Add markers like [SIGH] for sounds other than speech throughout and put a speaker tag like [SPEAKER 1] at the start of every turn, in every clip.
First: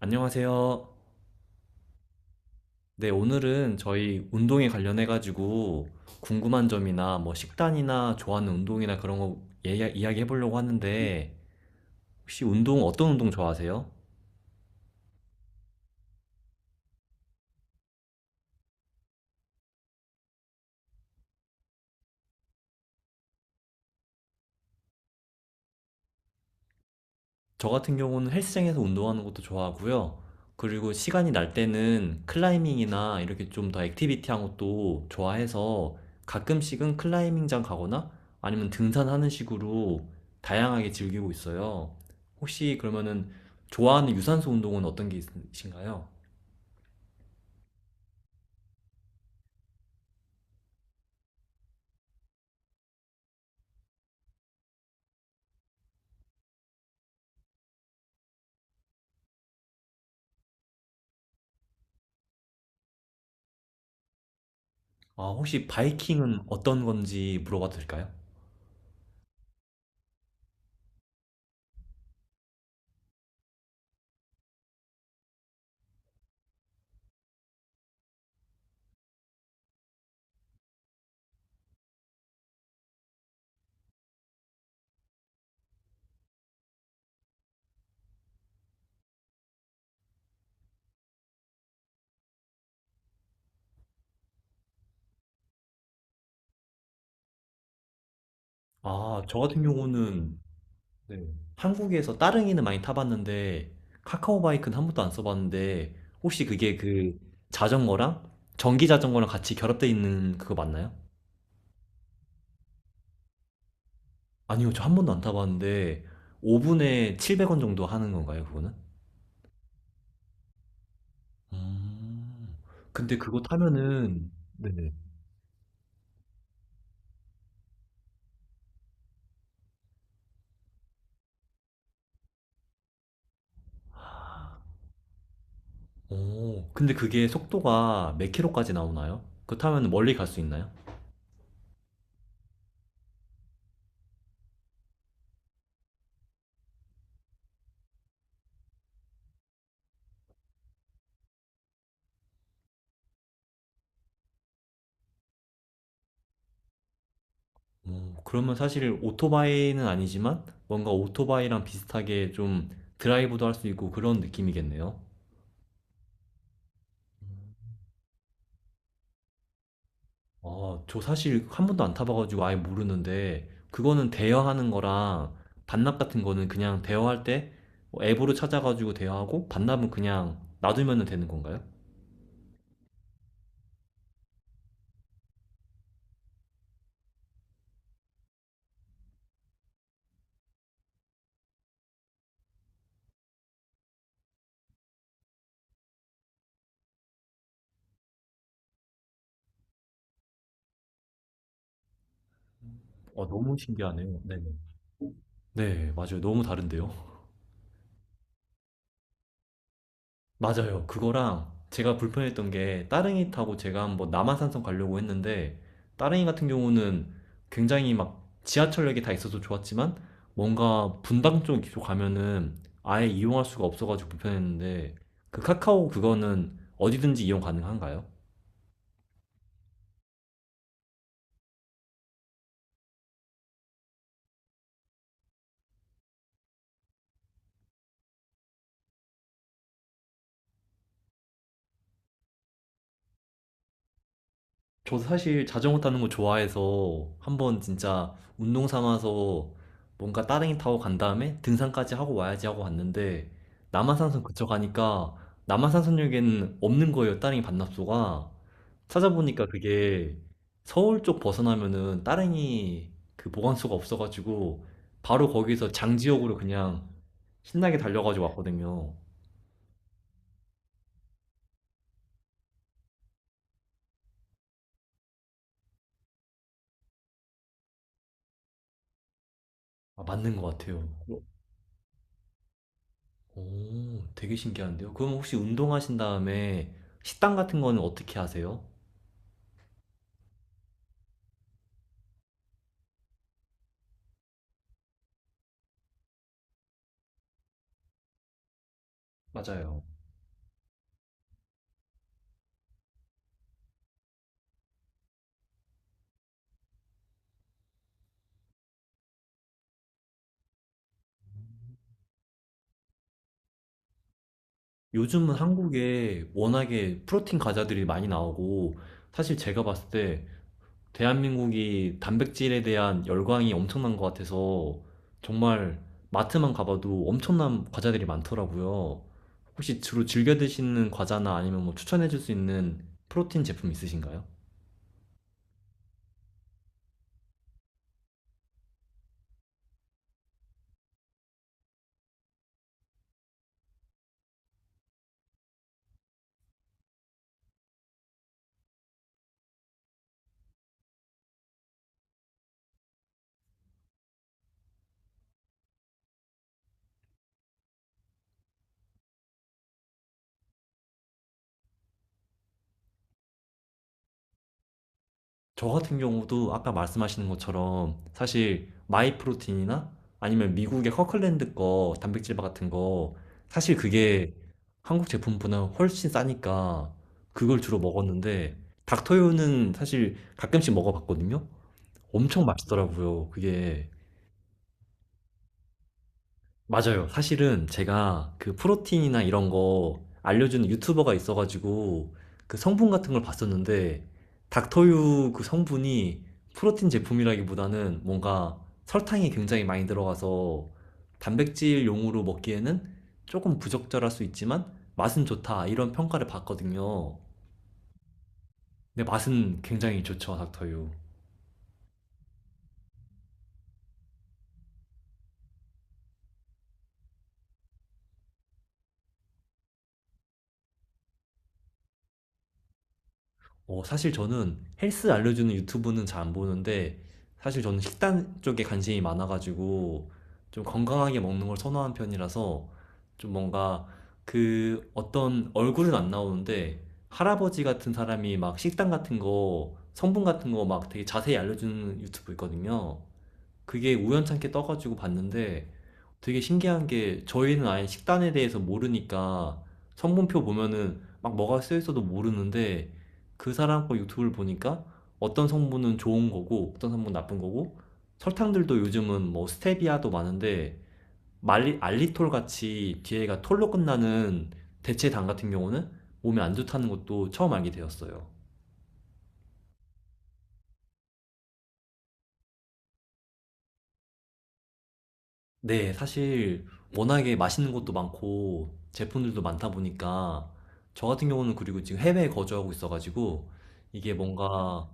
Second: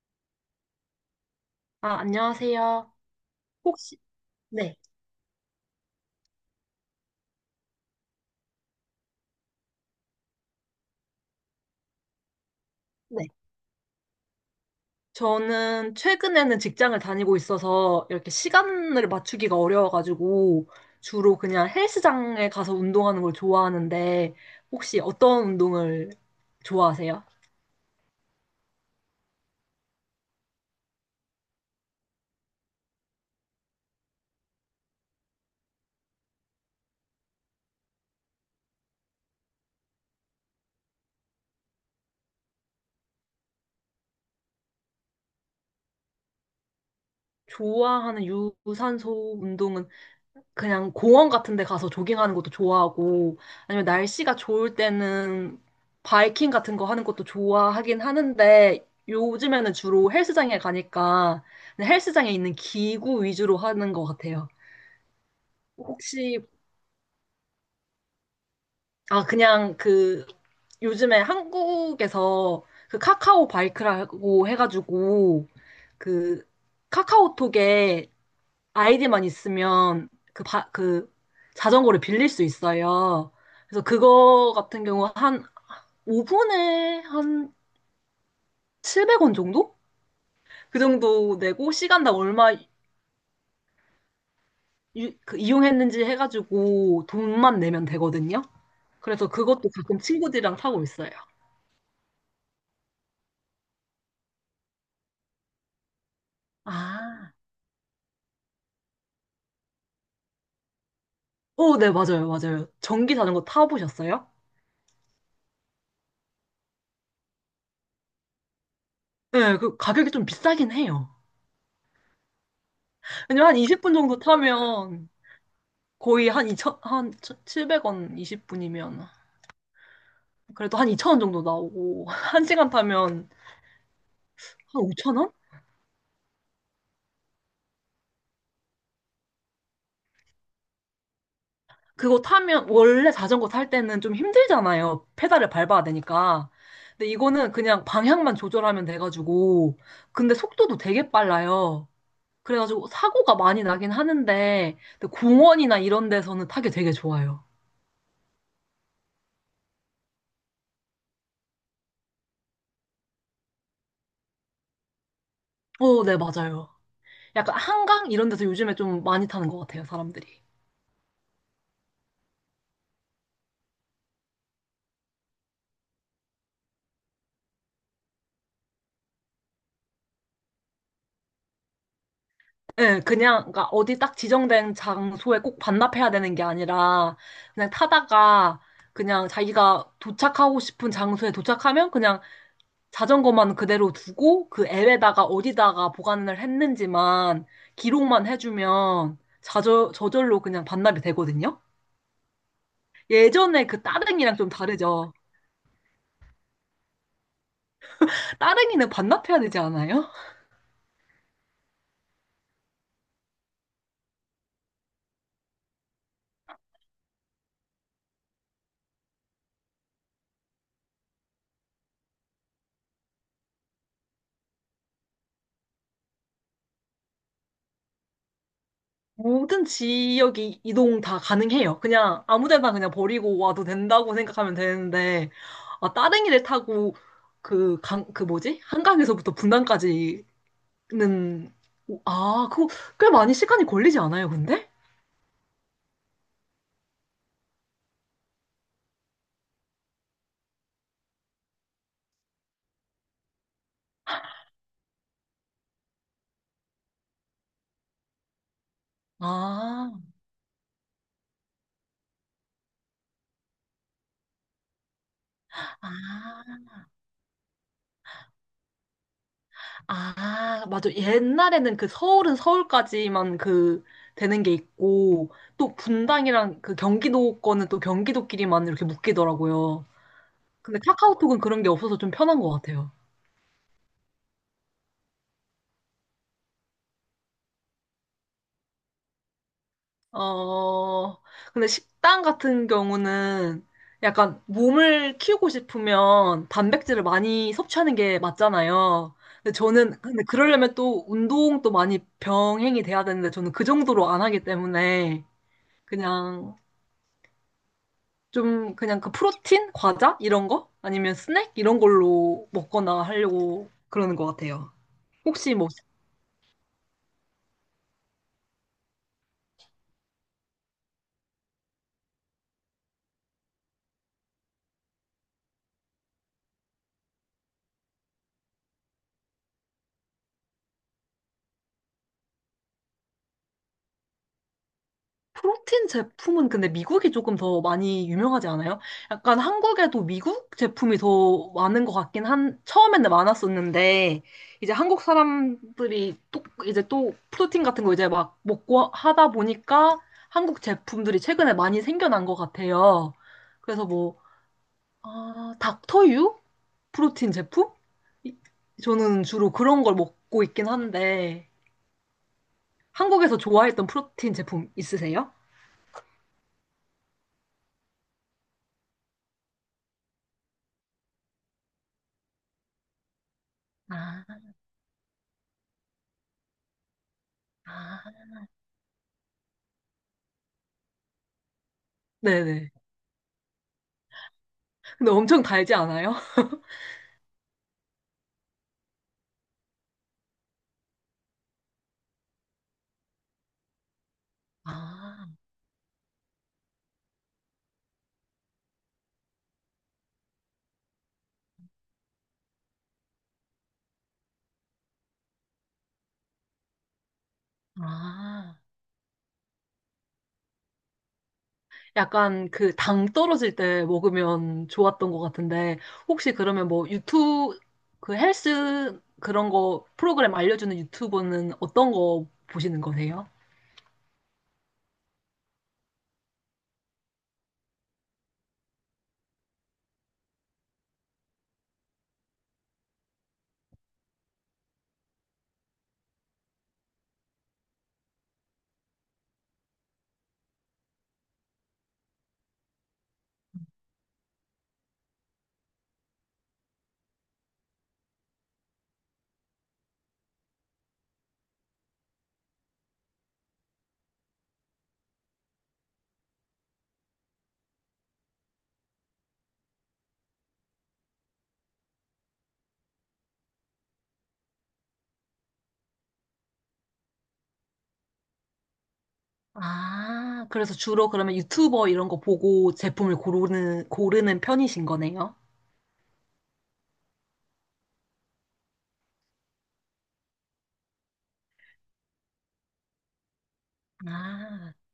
[SPEAKER 1] 안녕하세요.
[SPEAKER 2] 아, 안녕하세요.
[SPEAKER 1] 네, 오늘은
[SPEAKER 2] 혹시,
[SPEAKER 1] 저희 운동에
[SPEAKER 2] 네.
[SPEAKER 1] 관련해가지고 궁금한 점이나 뭐 식단이나 좋아하는 운동이나 그런 거 이야기해보려고 하는데 혹시 운동 어떤
[SPEAKER 2] 네.
[SPEAKER 1] 운동 좋아하세요?
[SPEAKER 2] 저는 최근에는 직장을 다니고 있어서 이렇게 시간을 맞추기가 어려워가지고 주로 그냥 헬스장에 가서 운동하는 걸 좋아하는데 혹시 어떤 운동을 좋아하세요?
[SPEAKER 1] 저 같은 경우는 헬스장에서 운동하는 것도 좋아하고요. 그리고 시간이 날 때는 클라이밍이나 이렇게 좀 더 액티비티한 것도 좋아해서 가끔씩은 클라이밍장 가거나 아니면 등산하는 식으로 다양하게 즐기고 있어요. 혹시 그러면은 좋아하는 유산소 운동은 어떤 게 있으신가요?
[SPEAKER 2] 좋아하는 유산소 운동은 그냥 공원 같은 데 가서 조깅하는 것도 좋아하고, 아니면 날씨가 좋을 때는 바이킹 같은 거 하는 것도 좋아하긴 하는데, 요즘에는 주로 헬스장에 가니까 그냥 헬스장에 있는 기구 위주로 하는 것 같아요.
[SPEAKER 1] 아, 혹시
[SPEAKER 2] 혹시,
[SPEAKER 1] 바이킹은 어떤 건지 물어봐도 될까요?
[SPEAKER 2] 아, 그냥 그, 요즘에 한국에서 그 카카오 바이크라고 해가지고, 그, 카카오톡에 아이디만 있으면 그, 그 자전거를 빌릴 수 있어요. 그래서 그거 같은 경우 한 5분에 한 700원 정도? 그 정도 내고 시간당 얼마 그 이용했는지 해가지고 돈만 내면 되거든요.
[SPEAKER 1] 아,
[SPEAKER 2] 그래서
[SPEAKER 1] 저 같은
[SPEAKER 2] 그것도 가끔
[SPEAKER 1] 경우는.
[SPEAKER 2] 친구들이랑 타고 있어요.
[SPEAKER 1] 네. 한국에서 따릉이는 많이 타봤는데 카카오바이크는 한 번도 안 써봤는데 혹시 그게 그
[SPEAKER 2] 아,
[SPEAKER 1] 자전거랑 전기 자전거랑 같이 결합되어 있는 그거 맞나요?
[SPEAKER 2] 오, 네, 맞아요, 맞아요. 전기 자전거 타보셨어요?
[SPEAKER 1] 아니요, 저 한 번도 안 타봤는데 5분에 700원 정도 하는 건가요, 그거는?
[SPEAKER 2] 네, 그 가격이 좀 비싸긴 해요.
[SPEAKER 1] 음, 근데 그거
[SPEAKER 2] 왜냐면 한 20분 정도
[SPEAKER 1] 타면은. 네네.
[SPEAKER 2] 타면 거의 한 이천한 700원 20분이면 그래도 한2천원 정도 나오고 [LAUGHS] 한시간 타면 한5천원
[SPEAKER 1] 오, 근데 그게 속도가 몇 킬로까지 나오나요? 그거 타면 멀리 갈 수 있나요?
[SPEAKER 2] 그거 타면 원래 자전거 탈 때는 좀 힘들잖아요. 페달을 밟아야 되니까. 근데 이거는 그냥 방향만 조절하면 돼가지고 근데 속도도 되게 빨라요. 그래가지고 사고가 많이 나긴 하는데 근데 공원이나 이런 데서는 타기 되게 좋아요.
[SPEAKER 1] 어, 그러면 사실 오토바이는 아니지만 뭔가 오토바이랑 비슷하게 좀 드라이브도 할 수 있고 그런 느낌이겠네요.
[SPEAKER 2] 어, 네, 맞아요. 약간 한강 이런 데서 요즘에 좀 많이 타는 것 같아요, 사람들이.
[SPEAKER 1] 어, 저 사실 한 번도 안 타봐가지고 아예 모르는데 그거는 대여하는 거랑 반납 같은 거는 그냥 대여할 때뭐 앱으로 찾아가지고 대여하고 반납은 그냥 놔두면 되는 건가요?
[SPEAKER 2] 예, 그냥, 그러니까 어디 딱 지정된 장소에 꼭 반납해야 되는 게 아니라, 그냥 타다가, 그냥 자기가 도착하고 싶은 장소에 도착하면 그냥 자전거만 그대로 두고, 그 앱에다가 어디다가 보관을 했는지만, 기록만 해주면, 저절로 그냥 반납이 되거든요?
[SPEAKER 1] 어, 너무
[SPEAKER 2] 예전에 그
[SPEAKER 1] 신기하네요.
[SPEAKER 2] 따릉이랑 좀
[SPEAKER 1] 네네.
[SPEAKER 2] 다르죠?
[SPEAKER 1] 네, 맞아요. 너무 다른데요.
[SPEAKER 2] 따릉이는 반납해야 되지 않아요?
[SPEAKER 1] 맞아요. 그거랑 제가 불편했던 게 따릉이 타고 제가 한번 남한산성 가려고 했는데, 따릉이 같은 경우는 굉장히 막 지하철역이 다 있어서 좋았지만 뭔가 분당 쪽으쪽 가면은 아예 이용할 수가 없어가지고 불편했는데, 그 카카오 그거는 어디든지 이용 가능한가요?
[SPEAKER 2] 모든 지역이 이동 다 가능해요. 그냥 아무 데나 그냥 버리고 와도 된다고 생각하면 되는데, 아, 따릉이를 타고 그 강, 그 뭐지? 한강에서부터 분당까지는, 오, 아, 그거 꽤 많이 시간이 걸리지 않아요, 근데?
[SPEAKER 1] 저도 사실 자전거 타는 거 좋아해서 한번 진짜 운동 삼아서 뭔가 따릉이 타고 간 다음에 등산까지 하고 와야지 하고 갔는데, 남한산성 그쳐 가니까 남한산성역에는 없는 거예요, 따릉이 반납소가. 찾아보니까
[SPEAKER 2] 아,
[SPEAKER 1] 그게 서울 쪽 벗어나면은 따릉이 그 보관소가 없어가지고 바로 거기서 장지역으로
[SPEAKER 2] 아,
[SPEAKER 1] 그냥 신나게 달려가지고 왔거든요.
[SPEAKER 2] 아, 맞아. 옛날에는 그 서울은 서울까지만 그 되는 게 있고, 또 분당이랑 그 경기도 거는 또 경기도끼리만 이렇게 묶이더라고요.
[SPEAKER 1] 아, 맞는 것
[SPEAKER 2] 근데
[SPEAKER 1] 같아요.
[SPEAKER 2] 카카오톡은 그런 게 없어서 좀 편한 것 같아요.
[SPEAKER 1] 오, 되게 신기한데요. 그럼 혹시 운동하신 다음에 식단 같은 거는 어떻게 하세요?
[SPEAKER 2] 어, 근데 식단 같은 경우는 약간 몸을 키우고 싶으면 단백질을 많이 섭취하는 게 맞잖아요.
[SPEAKER 1] 맞아요.
[SPEAKER 2] 근데 그러려면 또 운동도 많이 병행이 돼야 되는데 저는 그 정도로 안 하기 때문에 그냥 좀 그냥 그 프로틴? 과자? 이런 거? 아니면 스낵? 이런 걸로 먹거나 하려고 그러는 것 같아요.
[SPEAKER 1] 요즘은
[SPEAKER 2] 혹시 뭐
[SPEAKER 1] 한국에 워낙에 프로틴 과자들이 많이 나오고, 사실 제가 봤을 때 대한민국이 단백질에 대한 열광이 엄청난 것 같아서, 정말 마트만 가봐도 엄청난 과자들이 많더라고요. 혹시 주로 즐겨 드시는 과자나 아니면 뭐 추천해 줄 수 있는 프로틴 제품 있으신가요?
[SPEAKER 2] 프로틴 제품은 근데 미국이 조금 더 많이 유명하지 않아요? 약간 한국에도 미국 제품이 더 많은 것 같긴 한, 처음에는 많았었는데, 이제 한국 사람들이 또, 이제 또 프로틴 같은 거 이제 막 먹고 하다 보니까 한국 제품들이 최근에 많이 생겨난 것 같아요. 그래서 뭐, 아, 닥터유? 프로틴 제품? 이- 저는 주로 그런 걸 먹고 있긴 한데, 한국에서 좋아했던 프로틴 제품 있으세요?
[SPEAKER 1] 저 같은 경우도 아까 말씀하시는 것처럼 사실 마이프로틴이나 아니면 미국의 커클랜드 거 단백질 바 같은 거, 사실 그게
[SPEAKER 2] 아,
[SPEAKER 1] 한국 제품보다 훨씬 싸니까 그걸 주로
[SPEAKER 2] 아.
[SPEAKER 1] 먹었는데, 닥터유는 사실 가끔씩 먹어봤거든요. 엄청
[SPEAKER 2] 네네.
[SPEAKER 1] 맛있더라고요, 그게.
[SPEAKER 2] 근데 엄청 달지 않아요? [LAUGHS]
[SPEAKER 1] 맞아요. 사실은 제가 그 프로틴이나 이런 거 알려주는 유튜버가 있어가지고 그 성분 같은 걸 봤었는데, 닥터유
[SPEAKER 2] 아,
[SPEAKER 1] 그 성분이 프로틴 제품이라기보다는 뭔가 설탕이 굉장히 많이 들어가서 단백질용으로 먹기에는 조금 부적절할 수 있지만 맛은 좋다, 이런 평가를 받거든요.
[SPEAKER 2] 아.
[SPEAKER 1] 근데 맛은 굉장히 좋죠, 닥터유.
[SPEAKER 2] 약간 그 당 떨어질 때 먹으면 좋았던 것 같은데, 혹시 그러면 뭐 유튜브, 그 헬스 그런 거 프로그램 알려주는 유튜버는 어떤 거 보시는 거세요?
[SPEAKER 1] 어, 사실 저는 헬스 알려주는 유튜브는 잘 안 보는데, 사실 저는 식단 쪽에 관심이 많아가지고, 좀 건강하게 먹는 걸 선호하는 편이라서, 좀 뭔가 그 어떤, 얼굴은 안 나오는데 할아버지 같은 사람이 막 식단 같은 거, 성분 같은 거 막 되게 자세히 알려주는 유튜브 있거든요. 그게 우연찮게 떠가지고 봤는데, 되게 신기한 게 저희는 아예 식단에 대해서 모르니까 성분표 보면은 막 뭐가 쓰여 있어도 모르는데, 그 사람 거 유튜브를 보니까 어떤 성분은 좋은 거고 어떤 성분은 나쁜 거고, 설탕들도 요즘은 뭐 스테비아도 많은데 말리, 알리톨 같이 뒤에가 톨로 끝나는 대체당 같은 경우는 몸에 안 좋다는 것도 처음 알게 되었어요.
[SPEAKER 2] 아, 그래서 주로 그러면 유튜버 이런 거 보고 제품을 고르는 편이신 거네요?
[SPEAKER 1] 네, 사실 워낙에 맛있는 것도 많고 제품들도 많다 보니까, 저 같은 경우는 그리고 지금 해외에 거주하고 있어가지고 이게
[SPEAKER 2] 아,
[SPEAKER 1] 뭔가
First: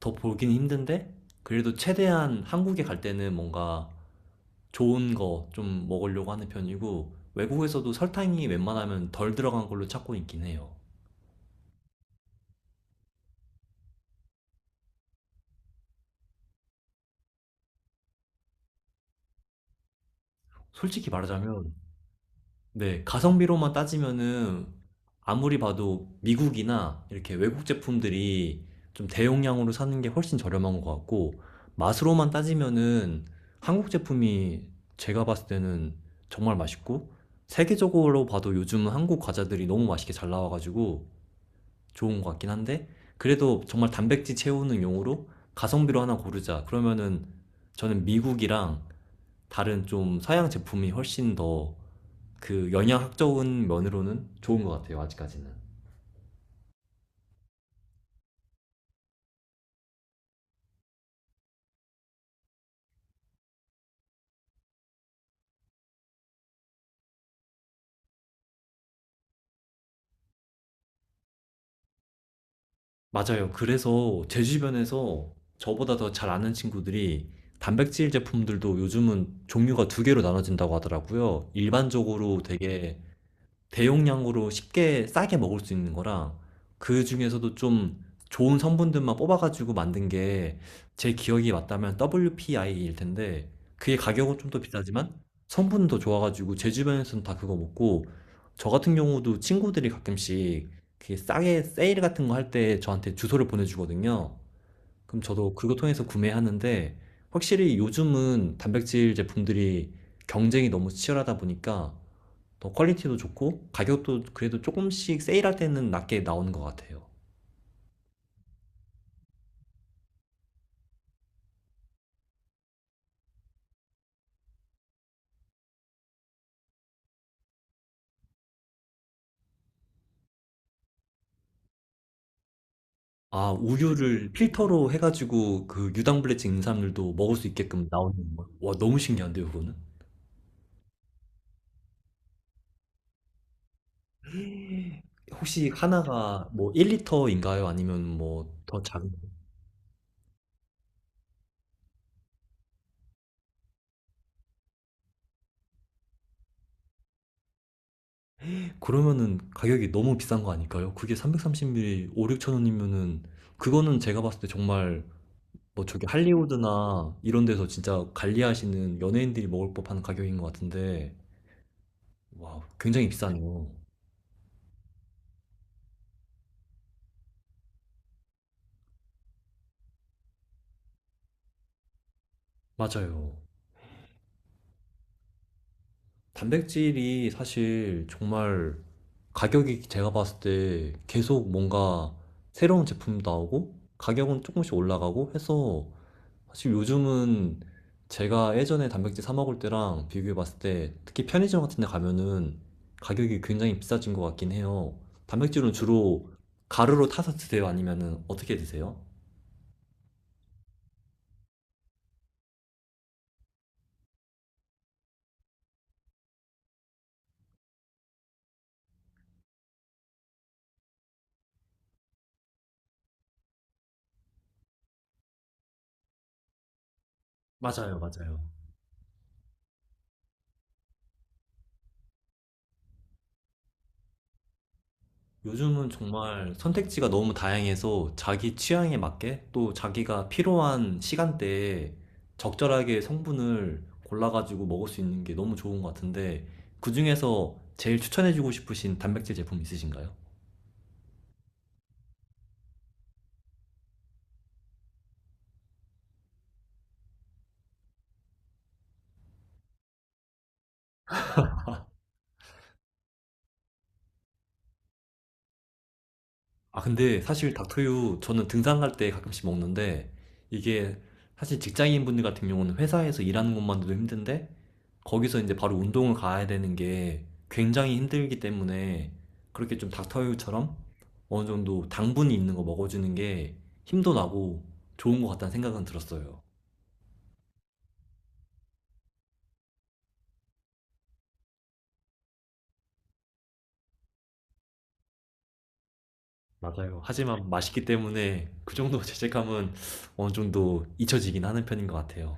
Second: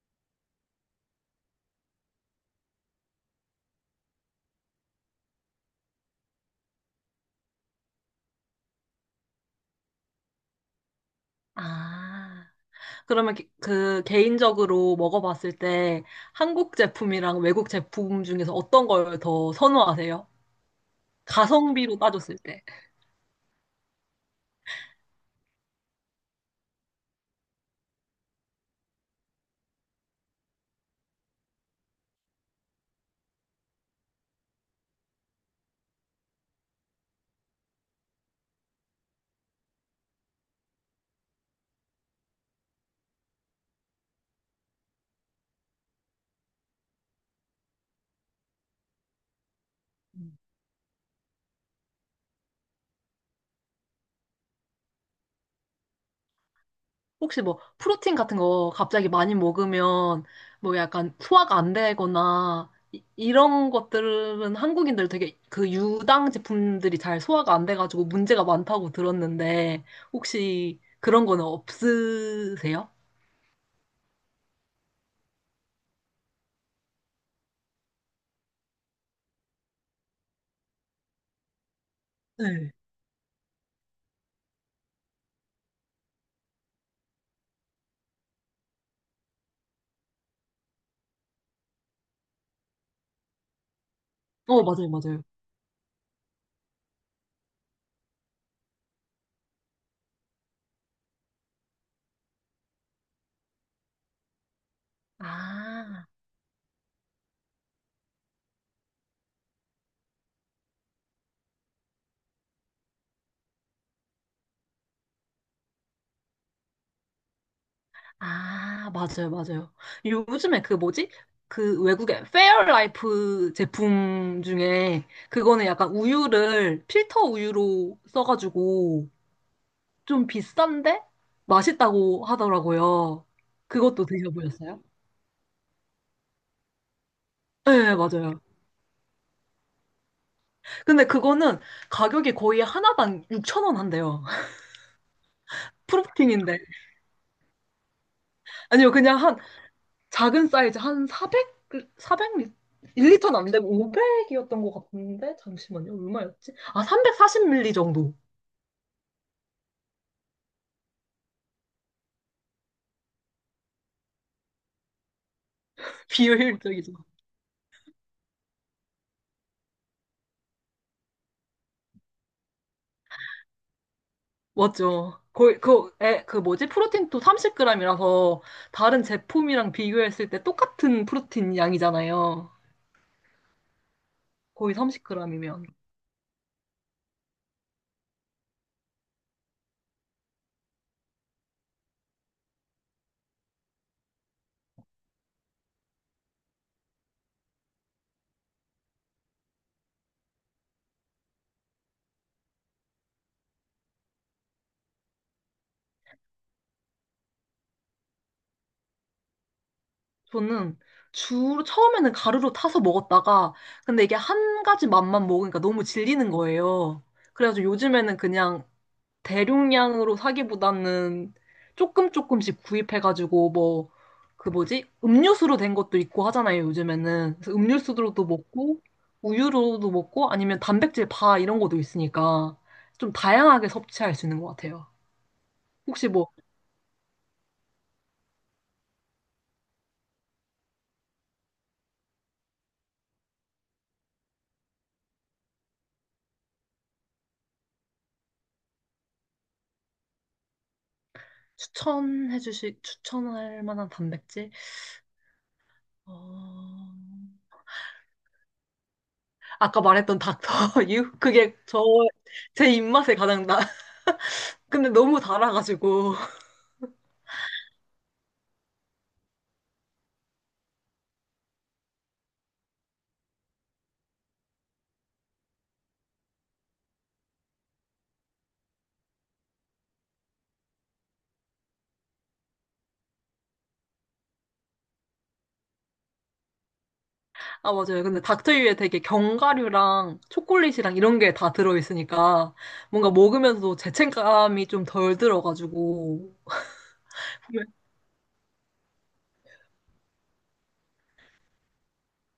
[SPEAKER 1] 더 보기는 힘든데, 그래도 최대한 한국에 갈 때는 뭔가 좋은 거 좀 먹으려고 하는 편이고, 외국에서도 설탕이 웬만하면 덜 들어간 걸로 찾고 있긴 해요.
[SPEAKER 2] 아. 그러면 그 개인적으로 먹어봤을 때 한국 제품이랑 외국 제품 중에서 어떤 걸 더 선호하세요?
[SPEAKER 1] 솔직히 말하자면,
[SPEAKER 2] 가성비로 따졌을 때.
[SPEAKER 1] 네, 가성비로만 따지면은 아무리 봐도 미국이나 이렇게 외국 제품들이 좀 대용량으로 사는 게 훨씬 저렴한 것 같고, 맛으로만 따지면은 한국 제품이 제가 봤을 때는 정말 맛있고, 세계적으로 봐도 요즘은 한국 과자들이 너무 맛있게 잘 나와가지고 좋은 것 같긴 한데, 그래도 정말 단백질 채우는 용으로 가성비로 하나 고르자 그러면은, 저는 미국이랑 다른 좀
[SPEAKER 2] 음.
[SPEAKER 1] 서양 제품이 훨씬 더 그 영양학적인 면으로는 좋은 것 같아요, 아직까지는.
[SPEAKER 2] 혹시 뭐 프로틴 같은 거 갑자기 많이 먹으면 뭐 약간 소화가 안 되거나 이런 것들은 한국인들 되게 그 유당 제품들이 잘 소화가 안 돼가지고 문제가 많다고 들었는데 혹시 그런 거는 없으세요?
[SPEAKER 1] 맞아요. 그래서 제 주변에서 저보다 더 잘 아는 친구들이 단백질 제품들도 요즘은 종류가 2개로 나눠진다고 하더라고요. 일반적으로
[SPEAKER 2] 네.
[SPEAKER 1] 되게 대용량으로 쉽게 싸게 먹을 수 있는 거랑, 그 중에서도 좀 좋은 성분들만 뽑아가지고 만든 게 제 기억이 맞다면 WPI일 텐데, 그게 가격은 좀 더
[SPEAKER 2] 어, 맞아요,
[SPEAKER 1] 비싸지만
[SPEAKER 2] 맞아요.
[SPEAKER 1] 성분은 더 좋아가지고 제 주변에서는 다 그거 먹고, 저 같은 경우도 친구들이 가끔씩 그 싸게 세일 같은 거 할 때 저한테 주소를 보내주거든요. 그럼 저도 그거 통해서
[SPEAKER 2] 아.
[SPEAKER 1] 구매하는데, 확실히 요즘은 단백질 제품들이 경쟁이 너무 치열하다 보니까 더 퀄리티도 좋고 가격도 그래도 조금씩 세일할 때는 낮게 나오는 것 같아요.
[SPEAKER 2] 아, 맞아요, 맞아요. 요즘에 그 뭐지? 그 외국의 페어라이프 제품 중에 그거는 약간 우유를 필터 우유로 써가지고 좀 비싼데 맛있다고 하더라고요.
[SPEAKER 1] 아,
[SPEAKER 2] 그것도
[SPEAKER 1] 우유를
[SPEAKER 2] 드셔보셨어요?
[SPEAKER 1] 필터로 해가지고 그 유당불내 찍는 사람들도 먹을 수
[SPEAKER 2] 네,
[SPEAKER 1] 있게끔
[SPEAKER 2] 네,
[SPEAKER 1] 나오는
[SPEAKER 2] 맞아요.
[SPEAKER 1] 거. 와, 너무 신기한데요, 그거는?
[SPEAKER 2] 근데 그거는 가격이 거의 하나당 6천 원 한대요. [LAUGHS]
[SPEAKER 1] 혹시 하나가
[SPEAKER 2] 프로틴인데.
[SPEAKER 1] 뭐 1리터인가요? 아니면 뭐 더
[SPEAKER 2] 아니요,
[SPEAKER 1] 작은?
[SPEAKER 2] 그냥 작은 사이즈 한 400, 400 리, 1리터는 안 되고 500이었던 것 같은데 잠시만요. 얼마였지? 아, 340ml 정도.
[SPEAKER 1] 그러면은 가격이 너무 비싼 거 아닐까요? 그게 330ml 5, 6천 원이면은, 그거는 제가 봤을 때 정말 뭐 저기
[SPEAKER 2] [LAUGHS] 비효율적이죠.
[SPEAKER 1] 할리우드나 이런 데서 진짜 관리하시는 연예인들이 먹을 법한 가격인 것 같은데. 와, 굉장히 비싸네요.
[SPEAKER 2] 맞죠. 거의 그, 에, 그 뭐지? 프로틴도 30g이라서 다른 제품이랑 비교했을 때 똑같은 프로틴 양이잖아요.
[SPEAKER 1] 맞아요.
[SPEAKER 2] 거의 30g이면.
[SPEAKER 1] 단백질이 사실 정말 가격이, 제가 봤을 때 계속 뭔가 새로운 제품 나오고 가격은 조금씩 올라가고 해서, 사실 요즘은 제가 예전에 단백질 사 먹을 때랑 비교해 봤을 때 특히 편의점 같은 데 가면은 가격이 굉장히 비싸진 것 같긴 해요. 단백질은 주로 가루로 타서 드세요? 아니면은 어떻게 드세요?
[SPEAKER 2] 저는 처음에는 가루로 타서 먹었다가 근데 이게 한 가지 맛만 먹으니까 너무 질리는 거예요. 그래가지고 요즘에는 그냥 대용량으로 사기보다는 조금 조금씩 구입해가지고 뭐 그 뭐지? 음료수로 된 것도 있고 하잖아요, 요즘에는. 그래서
[SPEAKER 1] 맞아요,
[SPEAKER 2] 음료수로도
[SPEAKER 1] 맞아요.
[SPEAKER 2] 먹고 우유로도 먹고 아니면 단백질 바 이런 것도 있으니까 좀 다양하게 섭취할 수 있는 것 같아요.
[SPEAKER 1] 요즘은
[SPEAKER 2] 혹시 뭐
[SPEAKER 1] 정말 선택지가 너무 다양해서 자기 취향에 맞게 또 자기가 필요한 시간대에 적절하게 성분을 골라가지고 먹을 수 있는 게 너무 좋은 것 같은데, 그중에서 제일 추천해주고 싶으신 단백질 제품 있으신가요?
[SPEAKER 2] 추천해 주실 추천할 만한 단백질? 어... 아까 말했던 닥터 [LAUGHS] 유 그게 저 제 입맛에 가장 나. 근데 너무 달아가지고.
[SPEAKER 1] 아, 근데 사실 닥터유 저는 등산 갈 때 가끔씩 먹는데, 이게 사실 직장인분들 같은 경우는 회사에서 일하는 것만으로도 힘든데 거기서 이제 바로 운동을 가야 되는 게 굉장히 힘들기 때문에, 그렇게 좀 닥터유처럼 어느 정도 당분이 있는 거 먹어주는 게 힘도 나고 좋은 것 같다는 생각은 들었어요.
[SPEAKER 2] 아, 맞아요. 근데 닥터유에 되게 견과류랑 초콜릿이랑 이런 게 다 들어있으니까 뭔가 먹으면서도 죄책감이 좀 덜 들어가지고.
[SPEAKER 1] 맞아요. 하지만 맛있기 때문에 그 정도 [LAUGHS] 죄책감은 어느 정도 잊혀지긴 하는 편인 것 같아요.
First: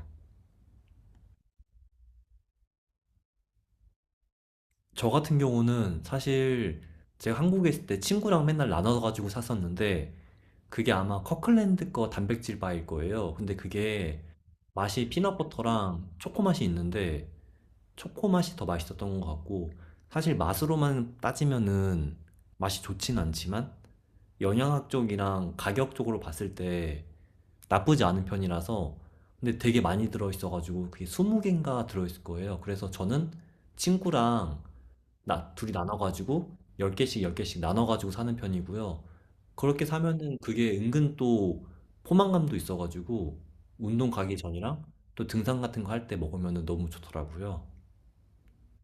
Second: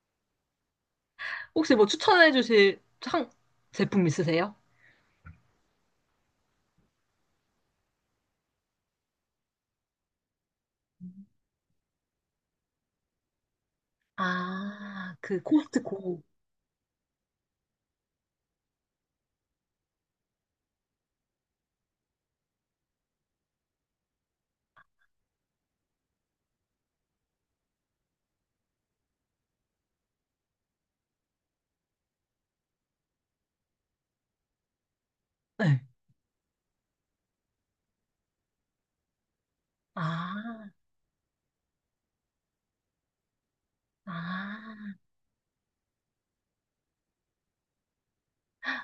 [SPEAKER 2] 혹시 뭐 추천해 주실 상 제품 있으세요?
[SPEAKER 1] 저 같은 경우는, 사실 제가 한국에 있을 때 친구랑 맨날 나눠가지고 샀었는데 그게 아마 커클랜드 거 단백질 바일 거예요. 근데 그게 맛이
[SPEAKER 2] 아, 그
[SPEAKER 1] 피넛버터랑
[SPEAKER 2] 코스트코.
[SPEAKER 1] 초코맛이 있는데 초코맛이 더 맛있었던 것 같고, 사실 맛으로만 따지면은 맛이 좋진 않지만 영양학적이랑 가격적으로 봤을 때 나쁘지 않은 편이라서. 근데 되게 많이 들어있어가지고 그게 20개인가 들어있을 거예요. 그래서 저는 친구랑 나 둘이
[SPEAKER 2] 네.
[SPEAKER 1] 나눠가지고 10개씩 10개씩 나눠가지고 사는 편이고요. 그렇게 사면은
[SPEAKER 2] 아,
[SPEAKER 1] 그게 은근 또 포만감도 있어가지고 운동 가기 전이랑
[SPEAKER 2] 아,
[SPEAKER 1] 또 등산 같은 거 할 때 먹으면은 너무 좋더라고요.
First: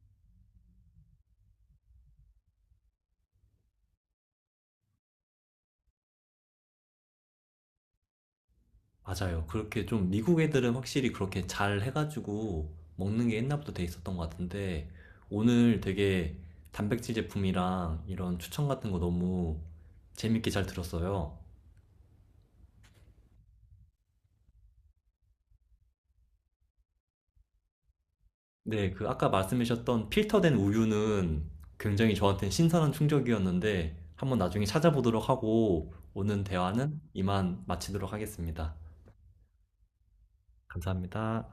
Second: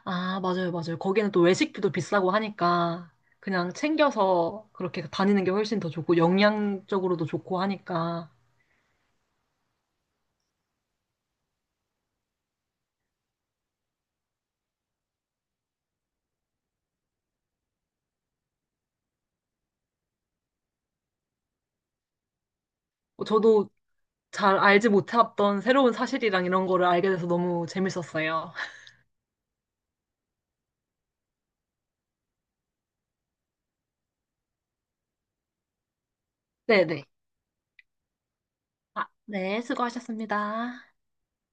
[SPEAKER 2] 아, 맞아요, 맞아요. 거기는 또 외식비도 비싸고 하니까 그냥 챙겨서 그렇게 다니는 게 훨씬 더 좋고 영양적으로도 좋고 하니까.
[SPEAKER 1] 맞아요. 그렇게 좀 미국 애들은 확실히 그렇게 잘 해가지고 먹는 게 옛날부터 돼 있었던 것 같은데, 오늘 되게 단백질 제품이랑 이런 추천 같은 거 너무 재밌게 잘 들었어요.
[SPEAKER 2] 어, 저도 잘 알지 못했던 새로운 사실이랑 이런 거를 알게 돼서 너무 재밌었어요. [LAUGHS]
[SPEAKER 1] 네, 그 아까 말씀하셨던 필터된 우유는 굉장히 저한테 신선한 충격이었는데, 한번 나중에 찾아보도록 하고 오늘 대화는
[SPEAKER 2] 네네.
[SPEAKER 1] 이만 마치도록 하겠습니다.
[SPEAKER 2] 아, 네, 수고하셨습니다.
[SPEAKER 1] 감사합니다.